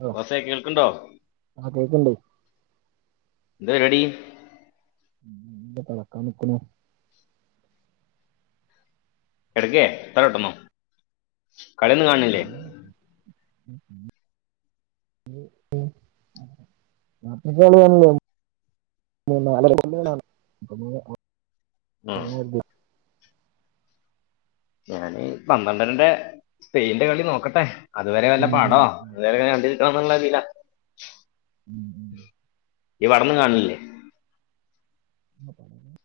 Hello ബോസേ കേൾക്കുണ്ടോ? ആ കേൾക്കുണ്ട്. എന്താ പരുപാടി? കിടക്കാൻ നിക്കുന്നു. കിടക്കേ ഇത്ര പെട്ടന്നോ? [unintelligible] ഉം [unintelligible] ഞാന്പന്ത്രണ്ടരന്റെ സ്പെയിന്റെ കളി നോക്കട്ടെ. അതുവരെ വല്ല പാടവോ അ കണ്ടു ഇരിക്കണമെന്നുള്ള ഇതിലാ ഉം ഉം നീ പടം ഒന്നു കാണുന്നില്ലേ? [unintelligible]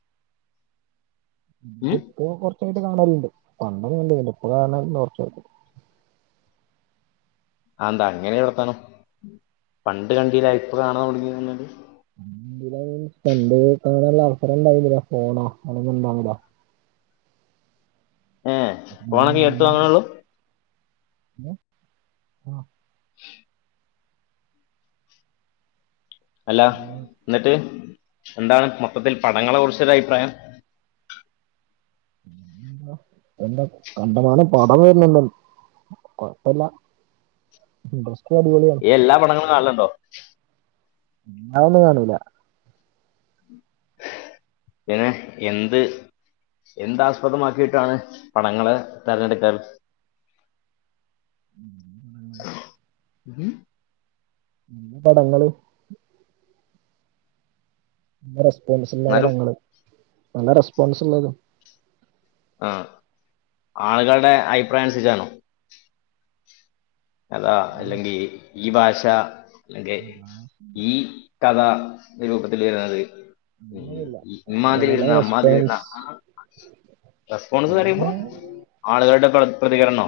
ഉം ഇപ്പോ കുറച്ചായിട്ട് കാണുണ്ട് [unintelligible] കാണല് കുറച്ചായി. ആ എന്താ അങ്ങനെ ഒരു വർത്താനം? പണ്ട് കണ്ടില്ല ഇപ്പൊ കാണാൻ തുടങ്ങി [unintelligible] ഏ ഫോണും ഫോണൊക്കെ ഈ അടുത്ത് വാങ്ങണള്ളൂ ഹലോ അല്ല എന്താ എന്നിട്ട് എന്താണ് മൊത്തത്തിൽ പടങ്ങളെ കുറിച്ചൊരു അഭിപ്രായം എന്ത കണ്ടമാനം പടം വരുന്നുണ്ടെന്ന് കൊഴപ്പില്ല ഇൻട്രെസ്റ്റി അടിപൊളി ഈ എല്ലാ പടങ്ങളും കാണലുണ്ടോ അതൊന്നും ഒന്നും കാണൂല പിന്നെ എന്ത് എന്താസ്പദമാക്കിയിട്ടാണ് പടങ്ങള് തിരഞ്ഞെടുക്കൽ [inaudible] നല്ല ഉം ഉം പടങ്ങളും നല്ല റെസ്പോൺസുള്ള പടങ്ങള് നല്ല റെസ്പോൺസുള്ളതും ആഹ് ആളുകളുടെ അഭിപ്രായം അനുസരിച്ചാണോ കഥ ആ, അല്ലെങ്കി ഈ ഭാഷ അല്ലെങ്കി അതാ ഈ കഥാ നിരൂപത്തിലെഴുതുന്നത് ഉം അങ്ങനൊന്നുല്ല ഇമ്മാതിരി ആളുകളുടെ ഒന്നും അമാതിരുന്നാ റെസ്പോൺസ് റെസ്പോൺസ് എന്ന് പിന്നെ പറയുമ്പോ ആളുകളുടെ പ്രതികരണോ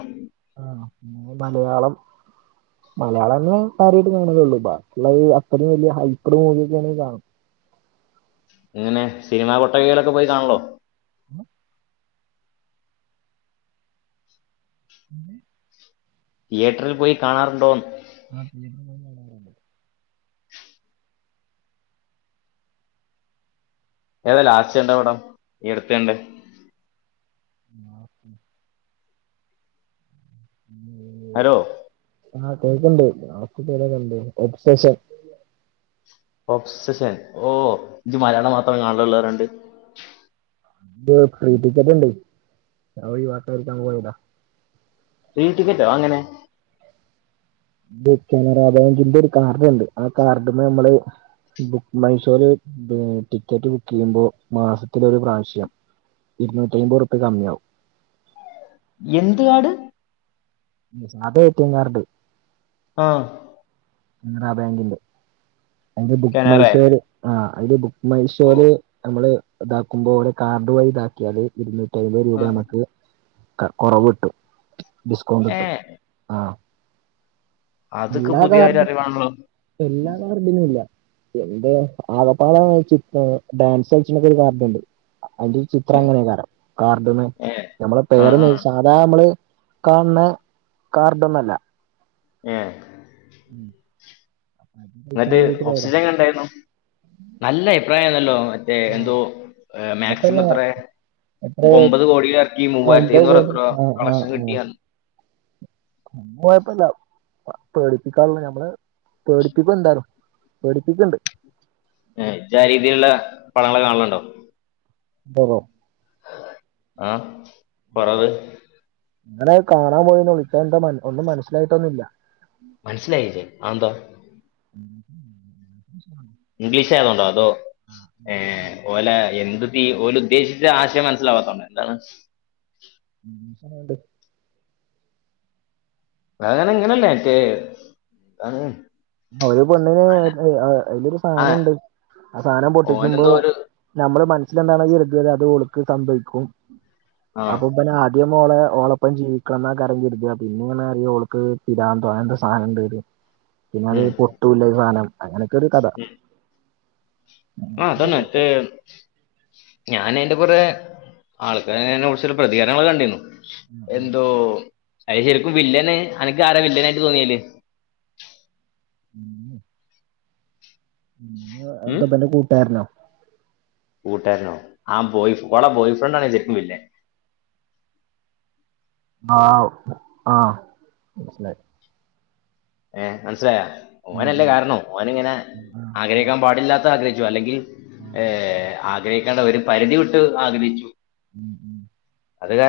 ആഹ് പിന്ന മലയാളം മലയാളം [unintelligible] അത്രയും വലിയ ഹൈപ്പഡ് മൂവിയ ഒക്കെ ആണെങ്കി കാണും ഇങ്ങനെ സിനിമാ കൊട്ടകേലൊക്കെ പോയി കാണല്ലോ തിയേറ്ററിൽ പോയി കാണാറുണ്ടോന്ന് ആഹ് തിയേറ്ററിൽ പോയ്‌ കാണാറുണ്ട് ഏതാ ലാസ്റ്റ് കണ്ട പടം ഏതൊക്കെയാ കണ്ടെ [unintelligible] ഹലോ ആ കേൾക്കണ്ട് [unintelligible] ഓബ്സേഷൻ [unintelligible] മലയാളം മാത്രം കാണണ പിള്ളേരുണ്ട് ഇത് ഫ്രീ ടിക്കറ്റുണ്ട് [unintelligible] ഫ്രീ ടിക്കറ്റോ അതെങ്ങനെ കാനറാ ബാങ്കിന്റെ ഒരു കാർഡ് ഉണ്ട് ആ കാർഡിന് നമ്മള് ബുക്ക് മൈസൂര് ടിക്കറ്റ് ബുക്ക് ചെയ്യുമ്പോൾ മാസത്തിലൊരു പ്രാവശ്യ ഇരുന്നൂറ്റി അയ്മ്പത്റുപ്യ കമ്മിയാവും എന്ത്‌ കാർഡ് അതാ ഏ റ്റി യം കാർഡ് ആഹ് കനറ ബാങ്കിന്റെ എന്റെ ബു കാനറ മൈസൂർ ആ അതില് ബുക്ക് ഓ മൈഷോല് നമ്മള് ഇതാക്കുമ്പോ അവിടെ കാർഡ് വഴി ഇതാക്കിയാല് ഇന്ന് ഏഴു രൂപ ആ. നിനക്ക് കുറവ് കിട്ടും ഡിസ്കൗണ്ട് ഏ കിട്ടും ആഹ് അതൊക്കെ പുതിയ ഒരു അറിവാണല്ലോ? എല്ലാരും [unintelligible] എന്റെ ആകപ്പാടെ [unintelligible] ഒരു കാർടുണ്ട് അതില് ഏ ചിത്രം [unintelligible] കാർഡിന് ഏ, നമ്മുടെ ആ പേരൊന്നും ആ അയച്ച് സാധാ നമ്മള് കാണണ കാർഡൊന്നുമല്ല ഏഹ് ഉം എന്നിട്ട് ഓക്സിജൻ കണ്ടായിരുന്നോ നല്ല അഭിപ്രായണല്ലോ മറ്റേ ആഹ് എന്തോ കുഴപ്പല്ല മാക്സിമം അത്രെ എത്ര ഒമ്പത് കോടിയിലർക്കി മുവായിരത്തി ഒമ്പത് എയ്നൂറ് കോടി എത്രോ ആഹ് കളക്ഷൻ കിട്ടി കുഴപ്പില്ല. പേടിപ്പിക്കാറുള്ള ഞമ്മള് പേടിപികൂ ന്താലും. പേടിപ്പിക്ക്ണ്ട്. ഏഹ് ഇജ് അരീതിയിലുള്ള പടങ്ങൾ കാണലുണ്ടോ? [unintelligible] അഹ്. ഹമ് അങ്ങനെ കാണാൻ പോയിന്നെ ഉള്ളു പക്ഷെ എന്താ ഒന്നും മനസ്സിലായിട്ടൊന്നുല്ല. മനസ്സിലായില്ലേ? അത് ന്താ [inaudible] ഇംഗ്ലീഷ് ആയതുകൊണ്ടോ? അതോ ഏഹ ഓലെ എന്ത്? ഓല് ഉദ്ദേശിച്ച ആശയം മനസിലവാത്തോണ്ട് എന്താണ്? [inaudible] അതായത് അങനെ എല്ല റ്റേ ആ ഒരു പെണ്ണിന് ഉഹ് അതിലൊരു ആ സാധനുണ്ട് ആ സാധനം പൊട്ടിച്ചുമ്പോ ഓനെന്തോ ഒരു നമ്മുടെ മനസിൽ എന്താണോ കരുതിയത് അത് ഒളുക്ക് സംഭവിക്കും ആ അപ്പൊ തിഓളെ ഓളൊപ്പം ജീവിക്ക എന്ന കരം കരുതിയ പിന്നെങ്ങനെ ഓൾക്ക് പിരാന്ത് അങ്ങനെന്തൊരു സാധനണ്ടര്. പിന്നെ അത് ഉം പൊട്ടൂല്ല സാനം അങ്ങനെയൊക്കെ ഒരു കഥ. ഉം ആ അതാനെ മറ്റേ ഞാൻ അയിന്റെ കുറെ ആൾക്കാരെ അയിന്റെ കുറിച് പ്രതികരണങ്ങൾ കണ്ടിരുന്നു. എന്തോ അ ശരിക്കും വില്ലൻ അനക്ക് ആരാ വില്ലനായിട്ട് തോന്നിയല്? ഉം. ഉം എന്താ പിന്നെ കൂട്ടരാനോ? കൂട്ടാരനോ ആ ബോയ് ഓളെ ബോയ് ഫ്രണ്ട് ആണ് ശരിക്കും വില്ലൻ. ആ ആഹ് മനസിലായി. ഏഹ് മനസ്സിലായോ? ഓനല്ലേ കരാണോ ഓൻ ഇങ്ങനെ ആ, ആ, ആഗ്രഹിക്കാൻ പാടില്ലാത്ത ആഗ്രഹിച്ചു. അല്ലെങ്കിൽ ആ, ആ, ഉം, ഏഹ് ആഗ്രഹിക്കണ്ട ഒരു പരിധി വിട്ട് ആഗ്രഹിച്ചു. ഉം ഉം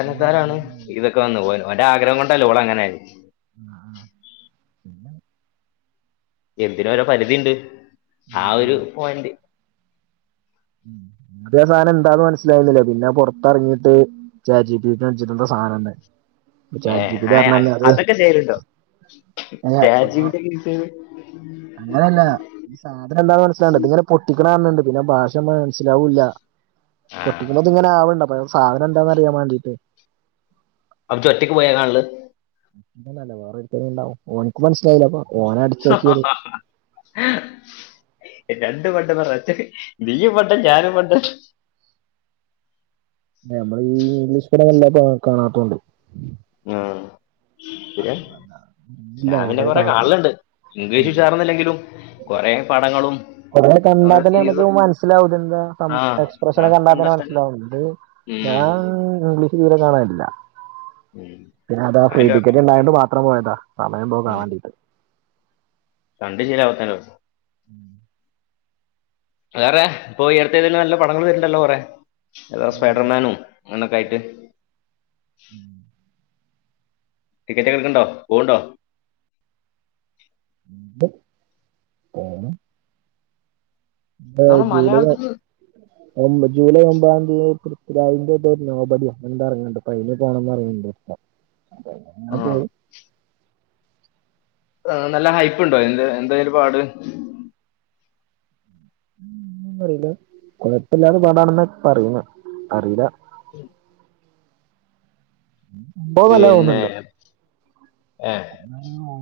[inaudible] വന്ന് ഓൻ ഓന്റെ ആഗഹം കൊണ്ടല്ലോ ഓള് അങ്ങന അയ് അഹ് അഹ് എന്തിനോ ഒരോ പരിധിയുണ്ട്. ഉം, ആ ഉം, ഒരു പോയിന്റ്. ആദ്യ സാധനം എന്താന്ന് മനസ്സിലായിരുന്നില്ലേ പിന്നെ പുറത്തറങ്ങീട്ട് ചാറ്റ് ജി പി ടി അടിച്ചിട് എന്തോ സാന എന്ന്. ഏ ആ അതൊക്കെ ചെയ്ലണ്ടോ? ചാറ്റ് ജി പി ടി യൊക്കെ യൂസ് ചെയ്ത്. അങ്ങനെയല്ല? സാധനം എന്താണ്ന്ന് മനസ്സിലാവുന്നുണ്ട്. ഇതിങ്ങനെ പൊട്ടിക്കണ കാണുന്നുണ്ട്. പിന്നെ ഭാഷ മനസ്സിലാവൂല്ല. ആ പൊട്ടിക്കുമ്പോ ഇങ്ങനെ ആവണ്ട് അപ്പ സാധനം എന്താന്ന് അറിയാൻ വേണ്ടീട്ട് അപ്ജു ഒറ്റയ്ക്ക് പോയ കാൺല്. അങ്ങനെല വേറെരുത്തനു ഉണ്ടാവും. ഒനികും മനസ്സിലായില്ല. അപ്പൊ ഓനെ അടിച്ചു നോക്കിയത് [unintelligible] ഹ രണ്ടും മണ്ടന്മാർ ഒറ്റക് നീയും മണ്ടൻ ഞാനും മണ്ടൻ. നമ്മൾ ഈ ഇംഗ്ലീഷ് പടം വല്ലാതെ കാണാതോണ്ട് ആഹ് പിന്നെ ഇല്ല ഞാമ്പിന്നെ അതുകൊണ്ടായി കൊറെ കാണില്ല കാണല്ണ്ട് ഇംഗ്ലീഷ് ഉഷാറൊന്നല്ലെങ്കിലും കുറേ പടങ്ങളും കുറെ കണ്ടാ ഓരോ അതന്നെ നമക്ക് സീരീസും മനസ്സിലാവും. ഇത് എന്താ ആ എക്സ്പ്രഷനക്ക അതൊക്കെ കണ്ടാത്തന്നെ കണ്ടെത്തല് മനസ്സിലാവു ഇത് ഞാ... ഉം ഇംഗ്ലി തീരേ കാണരില്ല. ഉം പിന്നെ അതാ ഫ്രീ അതിന്റെ കുഴപ്പം ടിക്കറ്റ് ഉണ്ടായണ്ട് മാത്രം പോയതാ. സമയം പോകാൻ വണ്ടിയിട്ട്. രണ്ട് ചിര [unintelligible] ഉം വേറെ പ്പൊ ഈയടുത്ത ഏതേലും നല്ല പടങ്ങൾ വരുണ്ടല്ലോ കൊറെ ഏതാ സ്പൈഡർമാനും ങ്ങനെക്കായ്ട്ട്. ഉം ടിക്കറ്റൊക്കെ ട്ക്ണ്ടോ പോവ്ണ്ടോ ഓണം അ നമ്മുടെ ജൂലൈ മലയാളത്തിൽ [unintelligible] ജൂലൈ ഒമ്പതാന്തി പൃഥ്വിരാജ്ന്റെ ന്തോര് നോബടിയ എന്തോ എറങ്ങ്ണ്ട് പ്പയിന് പോണംന്ന് പറയിണ്ട് അപ്പോങ്ങെനെ ആ ങ്ങള് പോകും നല്ല ഹൈപ്പ്ണ്ടോ എന്ത് എന്തായിന്റെ പാട് [unintelligible] കൊയപ്പില്ലാത പടാണെന്ന പറയുന്നെ അറീലാ എം സംഭവം നല്ലതാ തോന്നുന്നുണ്ട് പിന്നേം ഏഹ്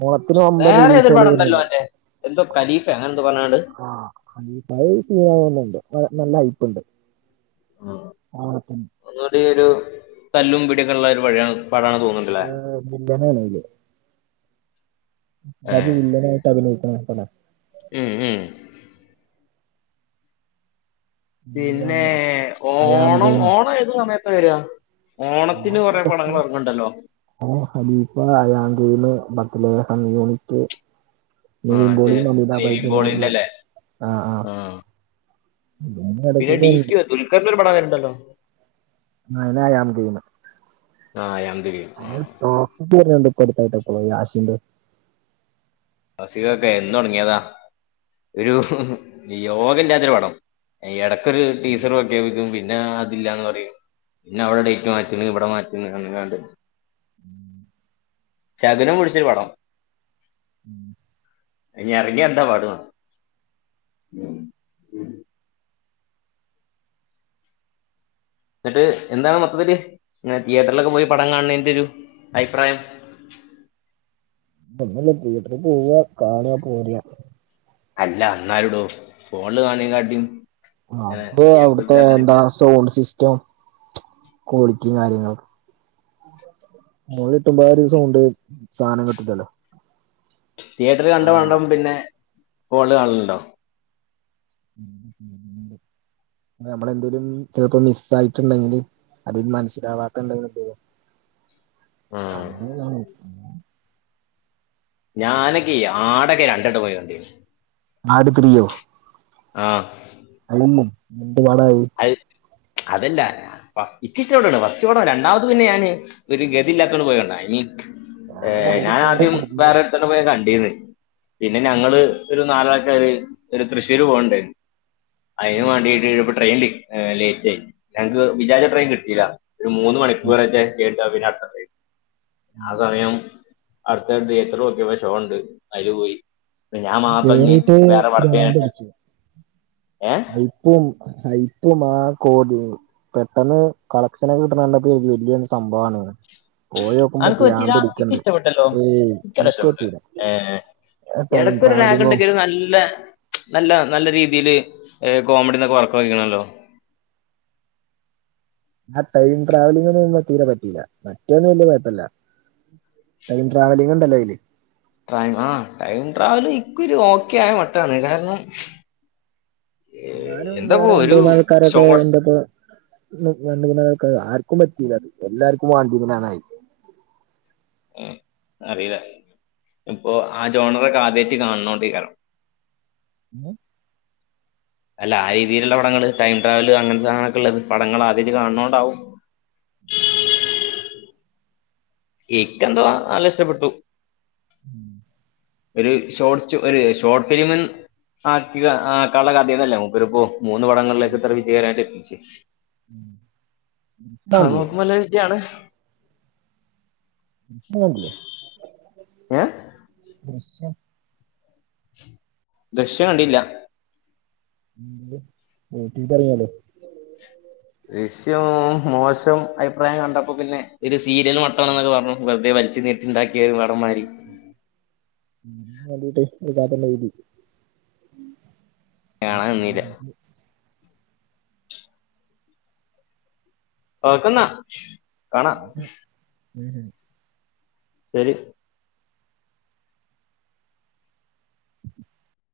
ഓണത്തിന് വമ്പൻ വേറെതോരു റിലീസുകൾ വരുന്നുണ്ടല്ലോ പടണ്ടല്ലോന്റെ എന്തോ കലീ താൻന്തോ പർഞ്ഞാണ്ട് അലിപായി സീനാവുന്ന്ണ്ട് പടം നല്ല ഹൈപ്പ്ണ്ട് ഓണത്തിൻ ഒന്നൂടിയൊരു തല്ലും പിടീയൊക്കെള്ളൊരു പഴ്യാ പടാന്ന് തോന്ന്ണ്ടല്ലെ [unintelligible] ഏ വില്ലനായിട്ട് അഭിനയിക്ന പടാണ് മ്മ് മ്മ് പിന്നെ അയാം ഓണം ഗെയിം ഓണം ഏത് സമയത്താ വരാ ഓണത്തിന് കൊറെ ഓഗസ്റ്റ് പടങ്ങള് എറങ്ങ്ണ്ടല്ലോ ഖലീഫ അയാംഗെയിം ബത്തിലേഹം യൂണിറ്റ് ആ നിവിൻ മറ്റേ പൊളീം മമിതാ നിവിൻ ബൈജു പോളിന്റെ [unintelligible] അല്ലേ ആഹ് ആഹ് ആ പിന്നെ ഡിക്യു ദുൽക്കറ്ന്റൊരു പടം വര്ണ്ടല്ലോ [unintelligible] ആഹ് അയാം ദ ഗെയിം ടോക്സിക് വര്ണ്ട് ഇപ്പടുത്തായിട്ട് യാഷിന്റെ അസീവൊക്കെ എന്നൊടങ്ങീയതാ ഒരു യോഗല്ല്യാത്തൊരുപടം എഹ് എടക്കൊര് ടീസർ പ്രഖ്യാപിക്കും പിൻ പിന്നാതില്ലാന്ന് പറയും പിന്നെ അവിടെ ഡേറ്റ് മാറ്റുന്ന് ഇവിടെ മാറ്റുന്ന് ഉം ശകുനം പുടിച്ചൊരു പടം ഇനി എറങ്ങിയാ എന്താ പാട് [inaudible] ന്നിട്ട് എന്താണ് മൊത്തത്ത്ല് ങ്ങനെ തിയേറ്ററിലൊക്കെ പോയി പടം കാണ്ണേന്റൊരു അയ്പ്രായം ദൊന്നുല്ല തീയേറ്ററി പോവ്വാ കാണ്യാ പോര്യാ അല്ല ന്നാലുടോ ഫോണില് കാൺണേംകാട്ടിം ആഹ് അപ്പോ അവ്ട്ത്തെ എന്താ സോണ്ട് സിസ്റ്റോം കോളിറ്റിം കാര്യങ്ങള് [unintelligible] സാനം കിട്ടുലല്ലോ തീയേറ്റർല് കണ്ട പണ്ഡം പിന്നെ ഫോൺല് കാൺല്ണ്ടോ നമ്മളെന്തേലും ചെലപ്പോ മിസ്സായിട്ടുണ്ടെങ്കില് അതില് മനസ്സിലാവാത്തത്ണ്ടെങ്കിങ്ങക്ക് ഉം. അങ്ങനൊക്കെയാണ് ഞാനൊകെയ് ആടെക്കെ രണ്ടോട്ടം പോയി കണ്ടിന് ആട് ത്രീയൊ ആഹ് [inaudible] അഹ് അതല്ല ഫസ്റ്റ് ക്കിഷ്ടപ്പെട്ടുട്ടോ ഫസ്റ്റ്പടം രണ്ടാമത്തത് പിന്നെ ഞാന് ഒരു ഗതീല്ലാത്തോണ്ട് പോയി കണ്ടയാനി ഏഹ് അതില് ഞാൻ കേറി ആദ്യം കുടുങ്ങി വേറെ [unintelligible] പോയ് കണ്ടീന്ന് പിന്നെ ഞങ്ങള് ഒരു നാലാൾക്കാര് ഒരു തൃശ്ശൂര് പോകണ്ടേ അയിന് ഉം വേണ്ടിട്ട് ഇ ട്രെയിൻല് ഏഹ് ലേറ്റ് ആയി ഞങ്ങക്ക് വിചാരിച്ച ട്രെയിൻ കിട്ടീല്ല ഒരു മൂന്ന് മണിക്കറേറ്റെ എ [unintelligible] ഉം ആ സമയം അടുത്ത തിയേറ്ററോക്കിയപ്പോ ഷോണ്ട് അയില് പോയി. ഞാൻ മാത്രം ഞ്ഞ് കേറിട്ട് വേറെ വർക്കീഞിട്ട് ഏ അപ്പും അയപ്പും ആ കോടിം പെട്ടെന്ന് കളക്ഷനൊക്കെ കിട്ട്ണണ്ടപ്പോ വലിയൊരു സംഭവാണ്ന്ന് അനക്ക് പറ്റീല ഇക്കിഷ്ട പെട്ടല്ലോ ഏയ് ഇക്കല്ല എനിക്ക് ഇഷ്ടപ്പെട്ടു പറ്റൂല ഏ ആ ടൈം എടക്കൊരു ട്രാവലിങ്ങും ലഗുണ്ടെങ്കിലും നല്ല നല്ല നല്ല രീതിയില് ഏ കോമഡിന്നൊക്കെ വർക്കായിക്ക്ണല്ലോ. ആ ടൈം ട്രാവലിംഗൊന്നും തീരെ പറ്റീല മറ്റേത് വല്ല്യ കൊഴപ്പല്ല. ടൈം ട്രാവലിങ്ങ്ണ്ടല്ലോ അയില് ടൈ ആഹ് ടൈം ട്രാവല് ഇക്കൊരു ഓക്കേയമട്ടാണ് കാരണം ഞാനും എന്താപ്പോ വേറെ ഒരു രണ്ട്മൂന്നാൾക്കാരൊക്കെ ഷോർട്ട് ണ്ടിട്ട് [unintelligible] ആർക്കും പറ്റിയില്ല അത് എല്ലാർക്കും വാണ്ടീന്നിലാന്നായ് ഉം അറീല്ല ഇപ്പൊ ആ ജോണറൊക്കെ ആദ്യായീറ്റ് കാണണോണ്ടെയ്കാരം. [inaudible] അല്ല ആ രീതിയിലുള്ള പടങ്ങള് ടൈം ട്രാവല് അങ്ങനത്തെ സാനൊക്കെ ഉള്ള പടങ്ങൾ ആദ്യായിട്ട് കാണ് ണോണ്ടാവും [inaudible] ഇക്കെന്തോ നല്ലഷ്ടപ്പെട്ടു. ഉം ഒരു ഷോർട്ട്സ് ഒരു ഷോർട്ട് ഫിലിമ് ആക്കിക ആക്കള്ളകഥന്നല്ല മൂപ്പരിപ്പോ മൂന്ന് പടങ്ങളിലേക്ക്ത്ര വിജയകരായിട്ട് എത്തിച്ച് കണ്ടില്ലേ അലോട്ട്മെൻ്റ് വൈറ്റെയാണ്. ഏഹ് [unintelligible] ദൃശ്യം കണ്ടില്ല. [unintelligible] ദൃശ്യം മോശം അയ്പ്രായം കണ്ടപ്പോ പിന്നെ ഒര് സീര്യല് മട്ടാണന്നൊക്കെ പർഞ്ഞു വെറ്തെ വൽച്ച് നീട്ടിണ്ടാക്യയ ഒരു വടന്മാരി. കണ്ടിട്ട് ഒരു കാണാൻ നിന്നില്ല [unintelligible] ഓക്കെന്നാ കാണാം. ഉം ഉം. ശെരി. [inaudible]